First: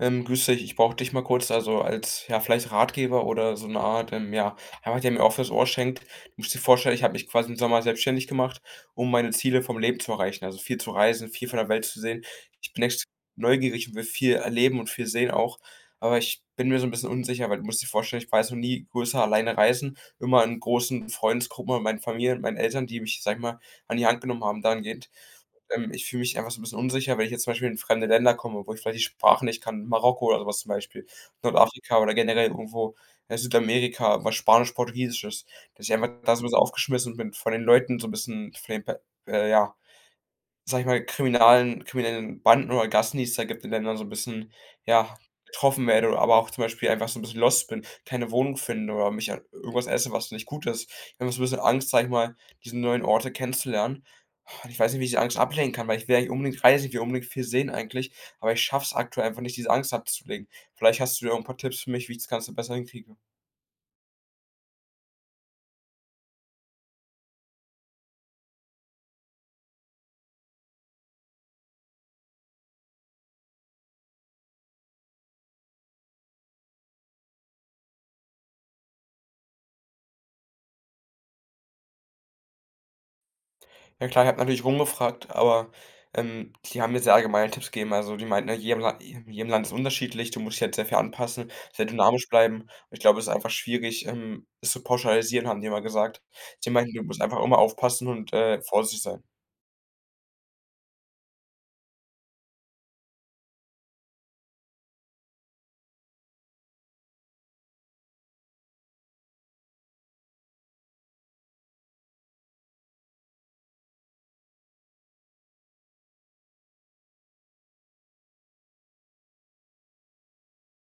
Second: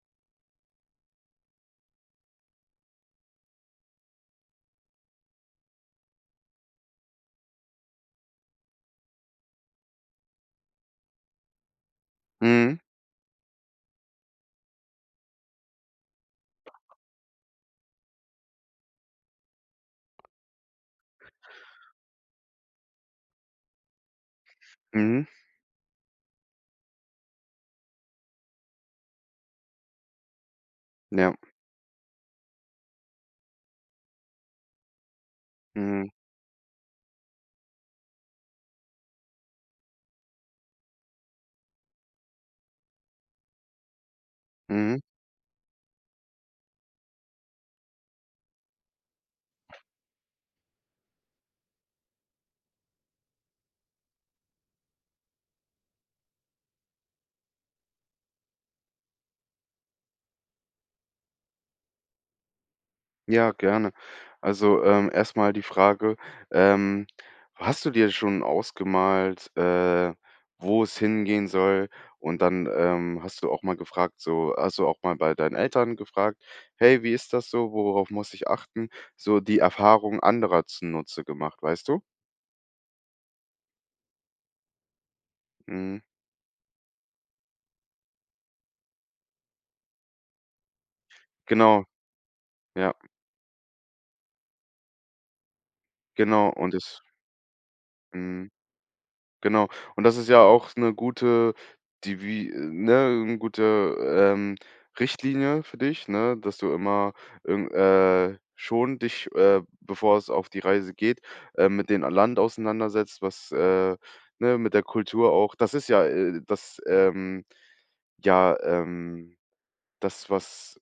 Grüß dich, ich brauche dich mal kurz, also ja, vielleicht Ratgeber oder so eine Art, ja, einfach der mir auch fürs Ohr schenkt. Du musst dir vorstellen, ich habe mich quasi im Sommer selbstständig gemacht, um meine Ziele vom Leben zu erreichen, also viel zu reisen, viel von der Welt zu sehen. Ich Mhm, bin echt neugierig und will viel erleben und viel sehen auch, aber ich bin mir so ein bisschen unsicher, weil du musst dir vorstellen, ich war jetzt noch nie größer alleine reisen, immer in großen Freundesgruppen mit meinen Familien, meinen Eltern, die mich, sag ich mal, an die Hand genommen haben dahingehend. mhm, Ich fühle mich einfach so 'n bisschen unsicher, wenn ich jetzt zum Beispiel in fremde Länder komme, wo ich vielleicht die Sprache nicht kann, Marokko oder so was zum Beispiel, ja, Nordafrika oder generell irgendwo, Südamerika, was Spanisch, Portugiesisches, dass ich mhm, einfach da so 'n bisschen aufgeschmissen bin, von den Leuten so 'n bisschen, von den Pe ja, sage ich mal, kriminalen kriminellen Banden oder Gassen, die es da gibt in Ländern, so ein bisschen, mhm. ja, getroffen werde oder aber auch zum Beispiel einfach so ein bisschen lost bin, keine Wohnung finde oder mich an irgendwas esse, was nicht gut ist. Ich habe immer so ein bisschen Angst, sage ich mal, diese neuen Orte kennenzulernen. Und ich weiß nicht, wie ich diese Angst ablegen kann, weil ich will eigentlich unbedingt reisen, ich will unbedingt viel sehen eigentlich, aber ich schaff's aktuell einfach nicht, diese Angst abzulegen. Vielleicht hast du ja ein paar Tipps für mich, wie ich das Ganze besser hinkriege. Ja, gerne. Also, erst die Frage, ähm, hast du dir schon ausgemalt, wo es hingehen soll? Und dann, hast du auch mal bei deinen Eltern gefragt: „Hey, wie ist das so? Worauf muss ich achten?" So die Erfahrung anderer zunutze gemacht, weißt du? Ja klar, ich habe natürlich rumgefragt, aber Mhm. Die haben mir sehr allgemeine Tipps gegeben. Also, die meinten, ne, jedem Land ist unterschiedlich, du musst dich halt sehr viel anpassen, Genau, sehr dynamisch bleiben. Und ja, ich glaube, es ist einfach schwierig, es zu pauschalisieren, haben die immer gesagt. genau. Die und meinten, du es musst einfach immer aufpassen und, Mhm. Vorsichtig sein. Genau. Und das ist ja auch eine gute, Richtlinie für dich, ne, dass du immer irgend schon dich, bevor es auf die Reise geht, mit dem Land auseinandersetzt, ne, mit der Kultur auch. Das ist ja, das, ja, das, was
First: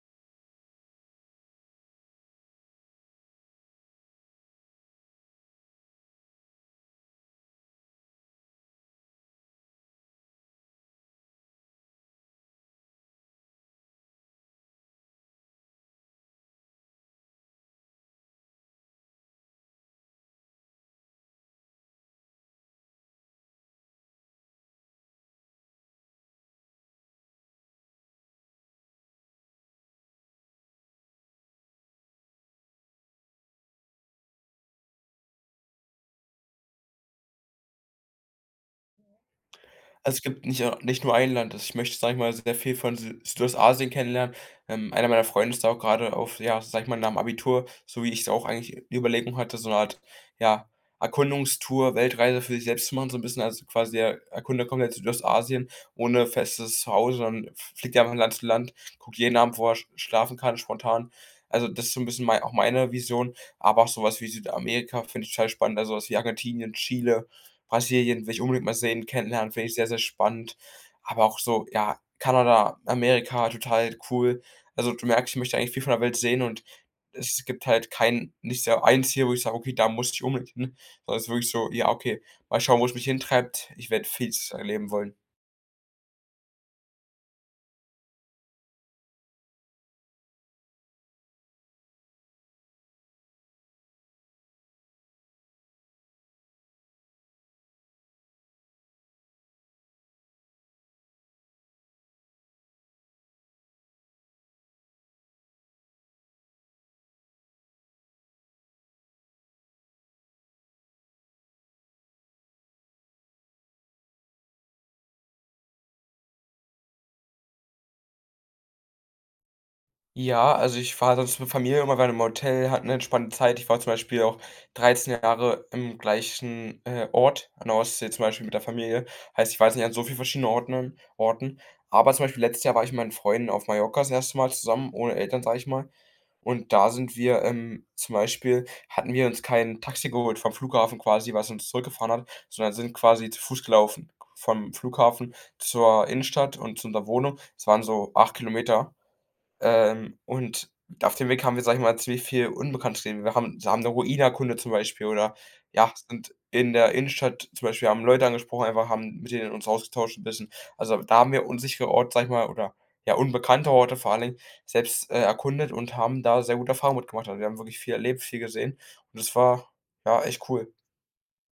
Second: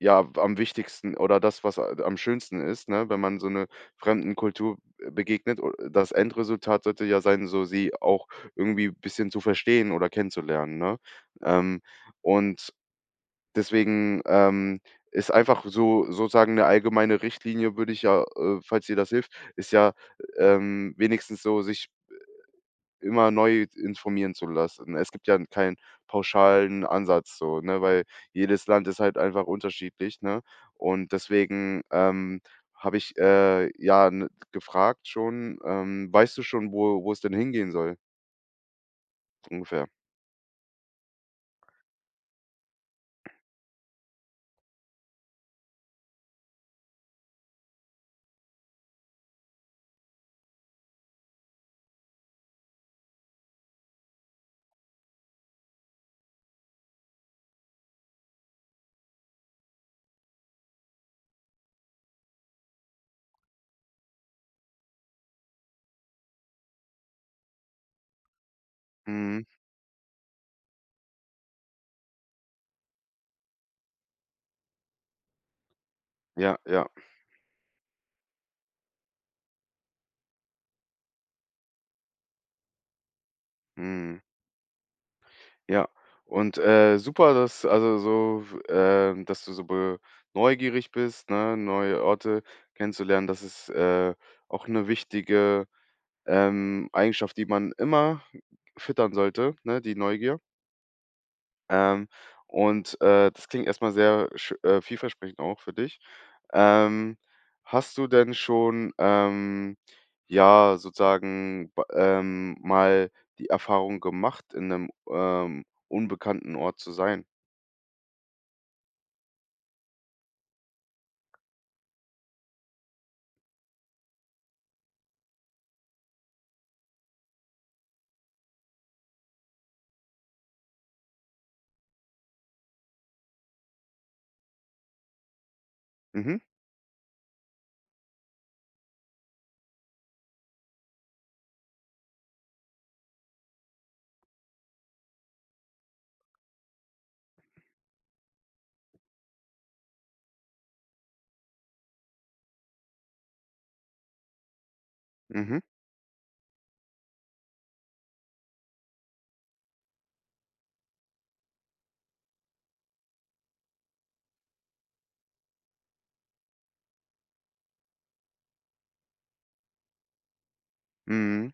ja am wichtigsten oder das, was a am schönsten ist, ne, wenn man so 'ne fremden Kultur, begegnet. O das Endresultat sollte ja sein, so sie auch irgendwie ein bisschen zu verstehen oder kennenzulernen, ne? Ähm, und deswegen, ist einfach so sozusagen eine allgemeine Richtlinie würde ich ja, falls dir das hilft ist ja, wenigstens so sich immer neu informieren zu lassen. Es gibt ja keinen pauschalen Ansatz so, ne, weil jedes Land ist halt einfach unterschiedlich, ne? Und deswegen, habe ich, ja, ne, gefragt schon, „Weißt du schon, wo es denn hingehen soll?" Ungefähr. Also, es gibt nicht nur ein Land. Also, ich möchte, sage ich mal, sehr viel von Sü Südostasien kennenlernen. Einer meiner Freunde ist da auch gerade auf, ja, sage ich mal, nach'm Abitur, so wie ich's auch eigentlich die Überlegung hatte, so eine Art, ja, Erkundungstour, Weltreise für sich selbst zu machen, so ein bisschen. Also, quasi er erkundet komplett Südostasien ohne festes Zuhause, sondern fliegt einfach von Land zu Land, guckt jeden Abend, wo er schlafen kann, spontan. Also, das ist so ein bisschen mei auch meine Vision, aber auch so was wie Südamerika finde ich total spannend, also, sowas wie Argentinien, Chile. Brasilien will ich unbedingt mal sehen, Mhm. kennenlernen, finde ich sehr, sehr spannend. Aber auch so, ja, Kanada, Amerika, total cool. Also du merkst, ich möchte eigentlich viel von der Welt sehen Ja, und ja. es gibt halt kein, nicht so ein Ziel, wo ich sage, okay, da muss ich unbedingt hin, sondern es ist wirklich so, ja, okay, mal schauen, wo es mich hintreibt. Ich werde Mhm. vieles erleben wollen. Ja. Und, super, dass also so, dass du so be neugierig bist, ne, neue Orte kennenzulernen. Das ist, auch eine wichtige Eigenschaft, die man immer füttern sollte, ne, die Neugier. Ähm, und, das klingt erstmal sehr sch vielversprechend auch für dich. Ähm, Hast du denn schon, ja, sozusagen b mal die Erfahrung gemacht, in einem unbekannten Ort zu sein? Ja, also ich war sonst mit Familie immer gerne einem Hotel, hatte eine entspannte Zeit. Ich war zum Beispiel auch 13 Jahre im gleichen, Ort an der Ostsee zum Beispiel mit der Familie. Heißt, ich weiß nicht an so vielen verschiedenen Orten. Aber zum Beispiel letztes Jahr war ich mit meinen Freunden auf Mallorca das erste Mal zusammen, ohne Eltern, sage ich mal. Mhm, Und da sind wir, zum Beispiel hatten wir uns kein Taxi geholt vom Flughafen quasi, was uns zurückgefahren hat, sondern sind quasi zu Fuß gelaufen vom Flughafen zur Innenstadt und zu unserer Wohnung. Es waren so 8 Kilometer, und auf dem Weg haben wir, sage ich mal, ziemlich viel Unbekanntes gesehen. Wir haben eine Ruine erkundet zum Beispiel oder, mhm, ja, sind in der Innenstadt zum Beispiel, haben Leute angesprochen, einfach haben mit denen uns ausgetauscht ein bisschen. Also, da haben wir unsichere Orte, sage ich mal, oder, ja, unbekannte Orte vor allen Dingen selbst, erkundet und haben da sehr gute Erfahrungen mitgemacht. Also, wir haben wirklich viel erlebt, viel gesehen und das war, ja, echt cool. mhm.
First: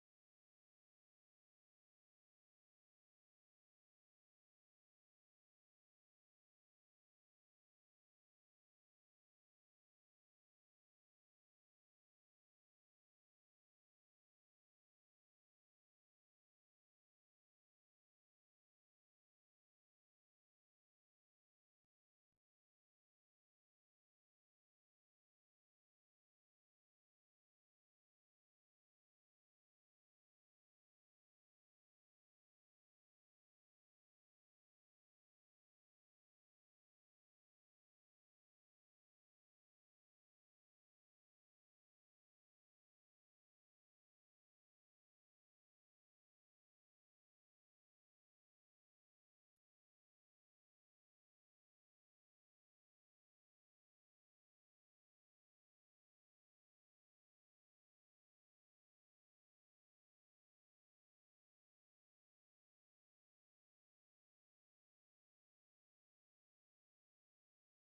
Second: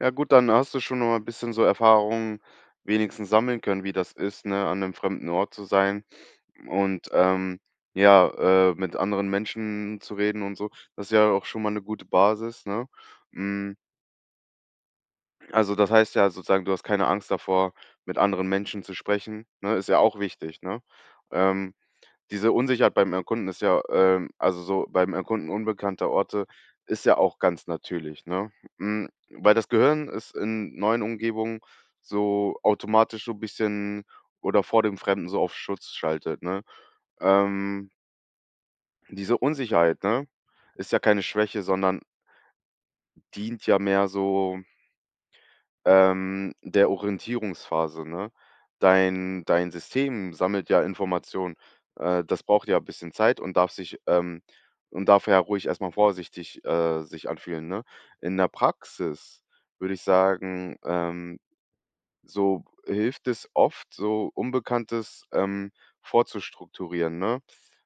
Ja gut, dann hast du schon noch mal ein bisschen so Erfahrungen wenigstens sammeln können, wie das ist, ne, an einem fremden Ort zu sein. Und, ja, mit anderen Menschen zu reden und so, das ist ja auch schon mal eine gute Basis, ne? Hm, also, das heißt ja sozusagen, du hast keine Angst davor, mit anderen Menschen zu sprechen, ne? Ist ja auch wichtig, ne? Ähm, Diese Unsicherheit beim Erkunden ist ja, also, so beim Erkunden unbekannter Orte ist ja auch ganz natürlich, ne? Weil das Gehirn ist in neuen Umgebungen so automatisch so ein bisschen oder vor dem Fremden so auf Schutz schaltet, ne? Ähm diese Unsicherheit, ne, ist ja keine Schwäche, sondern dient ja mehr so, der Orientierungsphase, ne? Dein System sammelt ja Informationen. Das braucht ja ein bisschen Zeit und und darf ja ruhig erstmal vorsichtig, sich anfühlen, ne? In der Praxis würde ich sagen, so hilft es oft, so Unbekanntes, vorzustrukturieren, ne?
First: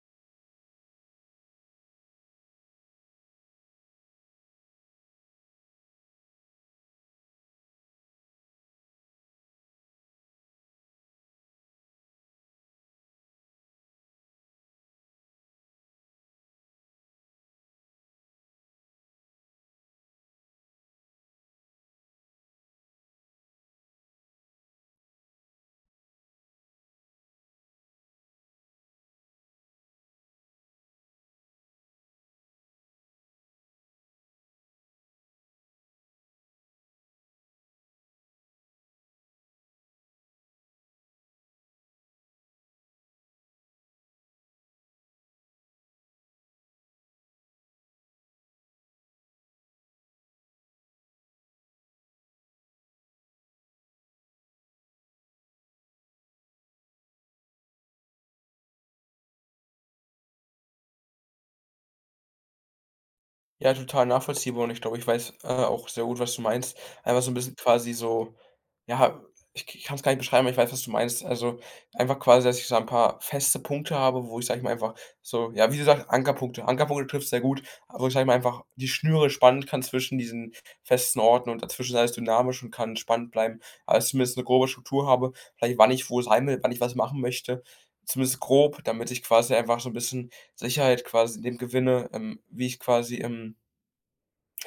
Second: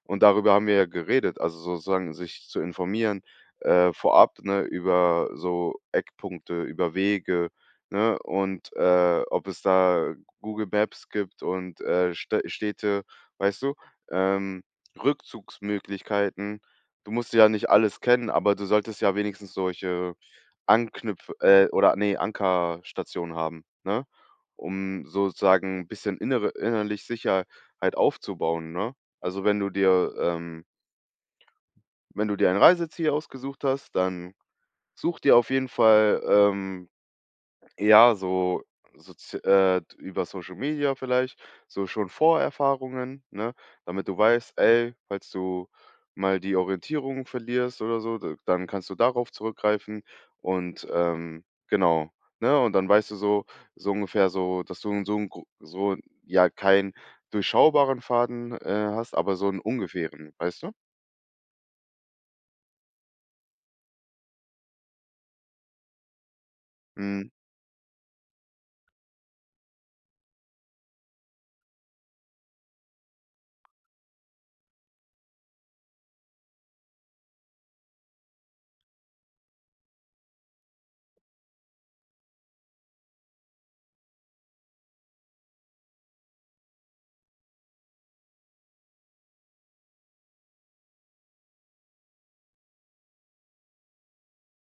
Und darüber haben wir ja geredet, also sozusagen sich zu informieren, vorab, ne, über so Eckpunkte, über Wege, ne? Und, ob es da Google Maps gibt und, Städte, weißt du? Ähm, Rückzugsmöglichkeiten. Du musst ja nicht alles kennen, aber du solltest ja wenigstens solche Anknüpf oder nee Ankerstationen haben, ne? Um sozusagen ein bisschen innere innerlich Sicherheit aufzubauen, ne? Also, wenn du dir ein Reiseziel ausgesucht hast, dann such dir auf jeden Fall, ja, so über Social Media vielleicht, so schon Vorerfahrungen, ne? Damit du weißt: „Ey, falls du mal die Orientierung verlierst oder so, d dann kannst du darauf zurückgreifen." Und, genau, ne? Und dann weißt du so ungefähr so, dass du so 'n gro so ja, keinen durchschaubaren Faden, hast, aber so einen ungefähren, weißt du? Ja, total nachvollziehbar und ich glaube, ich weiß, auch sehr gut, was du meinst. Einfach so Mhm. ein bisschen quasi so, ja, ich kann es gar nicht beschreiben, aber ich weiß, was du meinst. Also, einfach quasi, dass ich so ein paar feste Punkte habe, wo ich, sage ich mal, einfach so, ja, wie du sagst, Ankerpunkte. Ankerpunkte trifft sehr gut, wo ich, sage ich mal, einfach die Schnüre spannen kann zwischen diesen festen Orten, und dazwischen ist alles dynamisch und kann spannend bleiben. Also, zumindest eine grobe Struktur habe, vielleicht wann ich wo sein will, wann ich was machen möchte, zumindest grob, damit ich quasi einfach so ein bisschen Sicherheit quasi in dem gewinne, wie ich quasi,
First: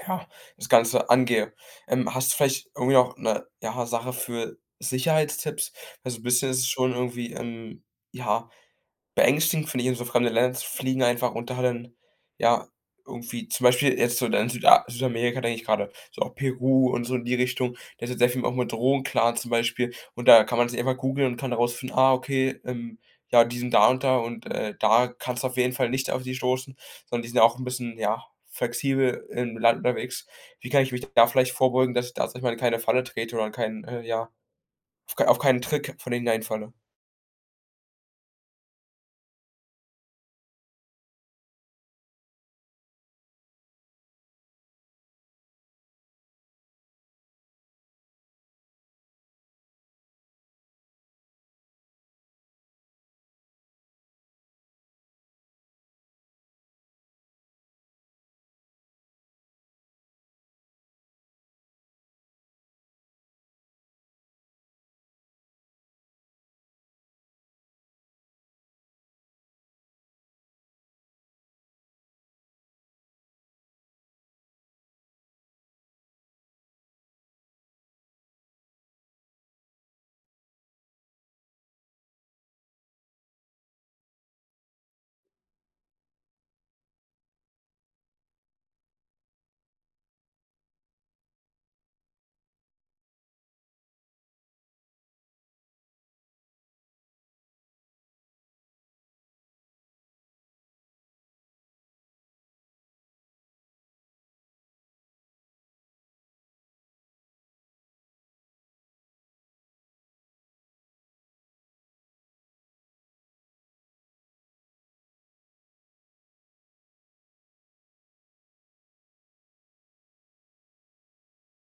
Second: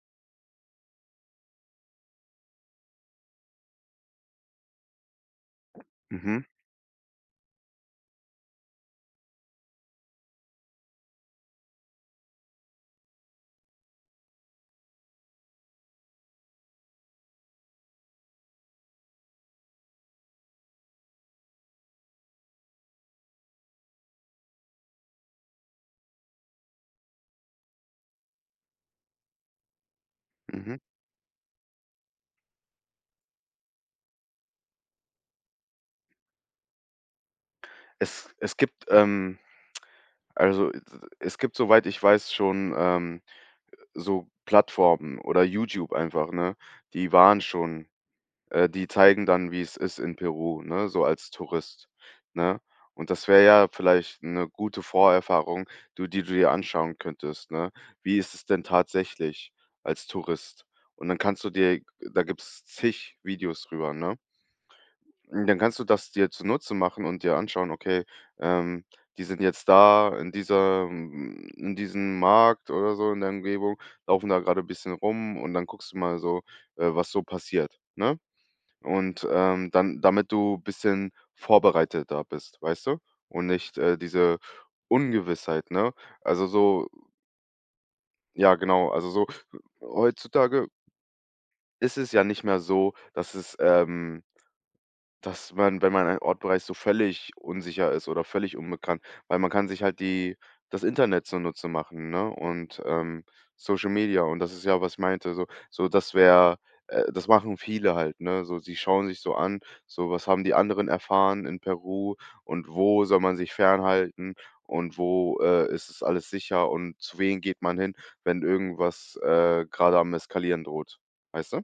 ja, das Ganze angehe. Hast du vielleicht irgendwie noch eine, ja, Sache für Sicherheitstipps? Also ein Mhm. bisschen ist es schon irgendwie, ja, beängstigend finde ich, in so fremde Länder zu fliegen einfach, und da dann, ja, irgendwie zum Beispiel jetzt so dann Südamerika denke ich grade, so auch Peru und so in die Richtung. Da ist ja sehr viel auch mit Drogen klar zum Beispiel, und da kann man sich einfach googeln und kann herausfinden: „Ah, okay, ja, die sind da und da, und, da kannst du auf jeden Fall nicht auf die stoßen“, sondern die sind ja auch 'n bisschen, ja, flexibel im Land unterwegs. Wie Mhm. kann ich mich da vielleicht vorbeugen, dass ich da, sage ich mal, in keine Falle trete oder in keinen, ja, auf keinen Trick von denen reinfalle? Es gibt, also, es gibt, soweit ich weiß, schon, so Plattformen oder YouTube einfach, ne? Die waren schon die zeigen dann, wie es ist in Peru, ne, so als Tourist, ne? Und das wäre ja vielleicht eine gute Vorerfahrung, du die du dir anschauen könntest, ne? Wie ist es denn tatsächlich als Tourist? Und dann kannst du dir Da gibt's zig Videos drüber, ne? Dann kannst du das dir zunutze machen und dir anschauen, okay, ähm, die sind jetzt da in diesem Markt oder so in der Umgebung, laufen da gerade ein bisschen rum und dann guckst du mal so, was so passiert, ne? Und, dann damit du ein bisschen vorbereitet da bist, weißt du? Und nicht, diese Ungewissheit, ne? Also, so ja, genau, also, so heutzutage ist es ja nicht mehr so, dass man, wenn man einen Ort bereist, so völlig unsicher ist oder völlig unbekannt, weil man kann sich halt die das Internet zunutze machen, ne, und, Social Media, und das ist ja, was ich meinte, so das machen viele halt, ne? So, sie schauen sich so an, so was haben die anderen erfahren in Peru und wo soll man sich fernhalten und wo, ist es alles sicher und zu wem geht man hin, wenn irgendwas, grade am Eskalieren droht. Weißt du?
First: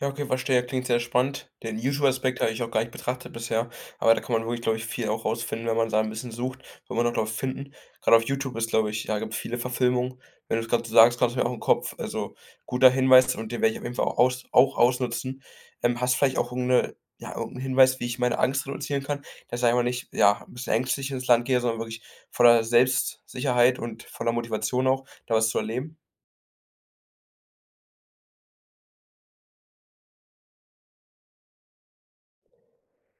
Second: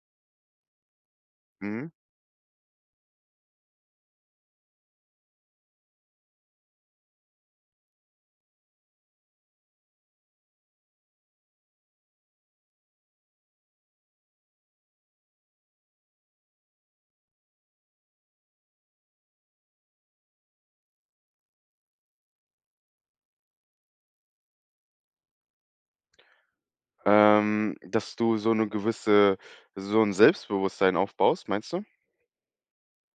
Ja, okay, verstehe. Klingt sehr spannend. Den Mhm. YouTube-Aspekt habe ich auch gar nicht betrachtet bisher, aber da kann man wirklich, glaube ich, viel auch rausfinden, wenn man da ein bisschen sucht, wird man auch, glaube ich, finden. Grade auf YouTube ist, glaube ich, ja, gibt's viele Verfilmungen. Wenn du es gerade so sagst, kam's mir auch in den Kopf. Also, guter Hinweis, und den werde ich auf jeden Fall auch ausnutzen. Hast du vielleicht auch irgend 'ne, ja, irgend Hinweis, wie ich meine Angst reduzieren kann, dass ich einfach nicht, ja, ein bisschen ängstlich ins Land gehe, sondern wirklich voller Selbstsicherheit und voller Motivation auch, da was zu erleben? Dass du so eine gewisse so ein Selbstbewusstsein aufbaust, meinst du?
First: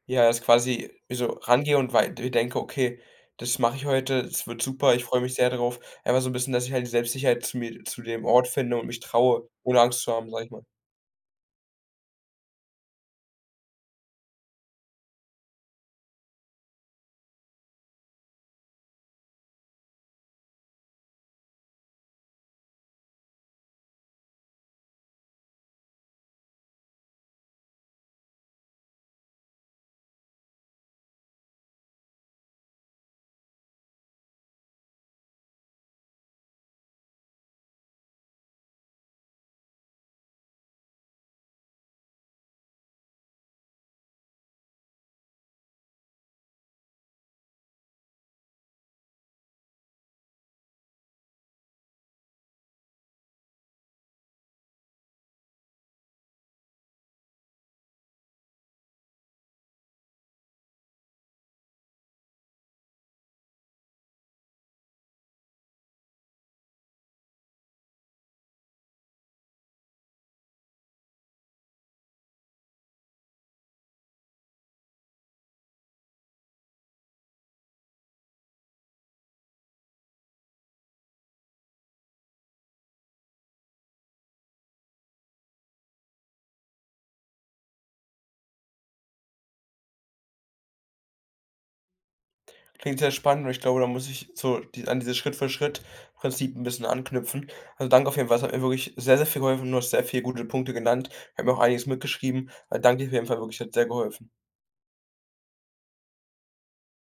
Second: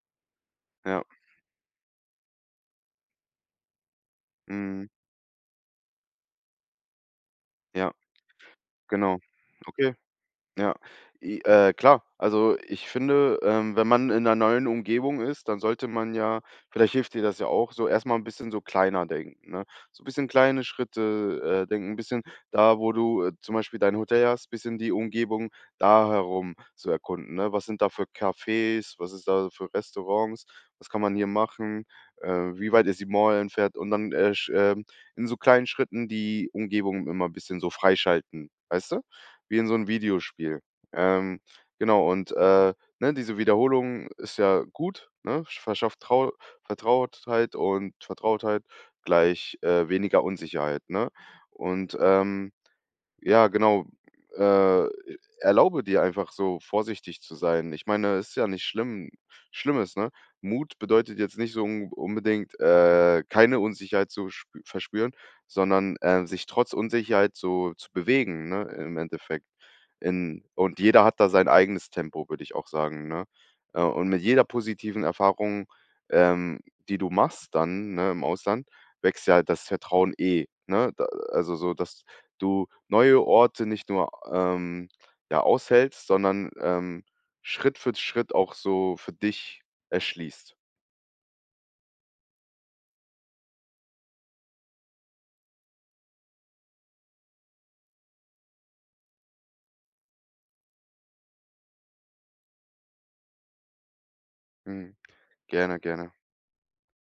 Ja, dass ich quasi Ja, so rangehe und wei mir denke: „Okay, das mache ich heute, es wird mhm, super, ich freue mich sehr drauf.“ Einfach so 'n bisschen, dass ich halt die Selbstsicherheit zu mir, ja, zu dem Ort finde und mich genau. traue, ohne Okay. Angst zu haben, sage ich mal. Ja, i klar. Also, ich finde, wenn man in 'ner neuen Umgebung ist, dann sollte man ja vielleicht hilft dir das ja auch, so erstmal ein bisschen so kleiner denken, ne? So ein bisschen kleine Schritte, denken, 'n bisschen da, wo du, zum Beispiel dein Hotel hast, ein bisschen die Umgebung da herum zu erkunden, ne? Was sind da für Cafés? Was ist da für Restaurants? Was kann man hier machen? Äh, Wie weit ist die Mall entfernt? Und dann, sch in so kleinen Schritten die Umgebung immer ein bisschen so freischalten, weißt du? Wie in so 'n Videospiel. Ähm, genau und, ne, diese Wiederholung ist ja gut, ne? Verschafft Trau Vertrautheit, und Vertrautheit gleich, weniger Unsicherheit, ne? Und, ja, genau. Äh, Erlaube dir einfach so vorsichtig zu sein. Ich meine, ist ja nicht Schlimmes, ne? Mut bedeutet jetzt nicht so un unbedingt, keine Unsicherheit zu spü verspüren, sondern, sich trotz Unsicherheit so zu bewegen, ne, im Endeffekt. In und jeder hat da sein eigenes Tempo, würde ich auch sagen, ne? Und mit jeder positiven Erfahrung, ähm, die du machst dann, ne, im Ausland, wächst ja das Vertrauen eh, ne? Da Also so, dass du neue Orte nicht nur, ja, aushältst, sondern, Schritt für Schritt auch so für dich erschließt. Klingt sehr spannend, und ich glaube, da muss ich so die an dieses Schritt-für-Schritt-Prinzip 'n bisschen anknüpfen. Also, danke auf jeden Fall, es hat mir wirklich sehr, sehr viel geholfen. Du hast sehr viele gute Punkte genannt. Ich habe mir auch einiges mitgeschrieben. Danke dir auf jeden Fall wirklich, hat sehr geholfen. Mhm. Gerne, gerne.